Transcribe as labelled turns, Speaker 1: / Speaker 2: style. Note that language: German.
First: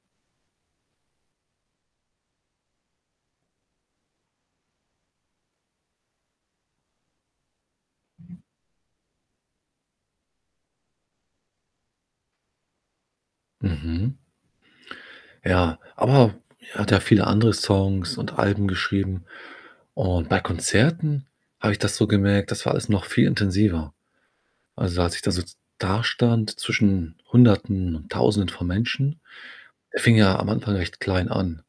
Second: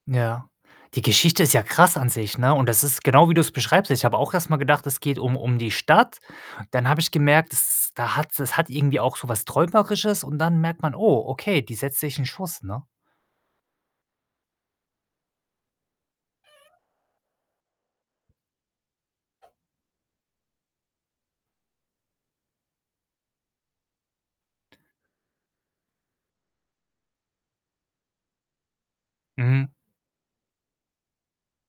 Speaker 1: Ja. Die Geschichte ist ja krass an sich, ne, und das ist genau, wie du's beschreibst. Ich habe auch erst mal gedacht, es geht um um die Stadt, dann habe ich gemerkt, es ist da hat es hat irgendwie auch so was Träumerisches und dann merkt man: „Oh, okay, die setzt sich 'n Schuss”, ne?
Speaker 2: Mhm. Ja, aber er hat ja viele andere Songs und Alben geschrieben und bei Konzerten habe ich das so gemerkt, dass war alles noch viel intensiver. Also, als ich da so dastand, zwischen Hunderten und Tausenden von Menschen,
Speaker 1: Mhm.
Speaker 2: er fing ja am Anfang recht klein an.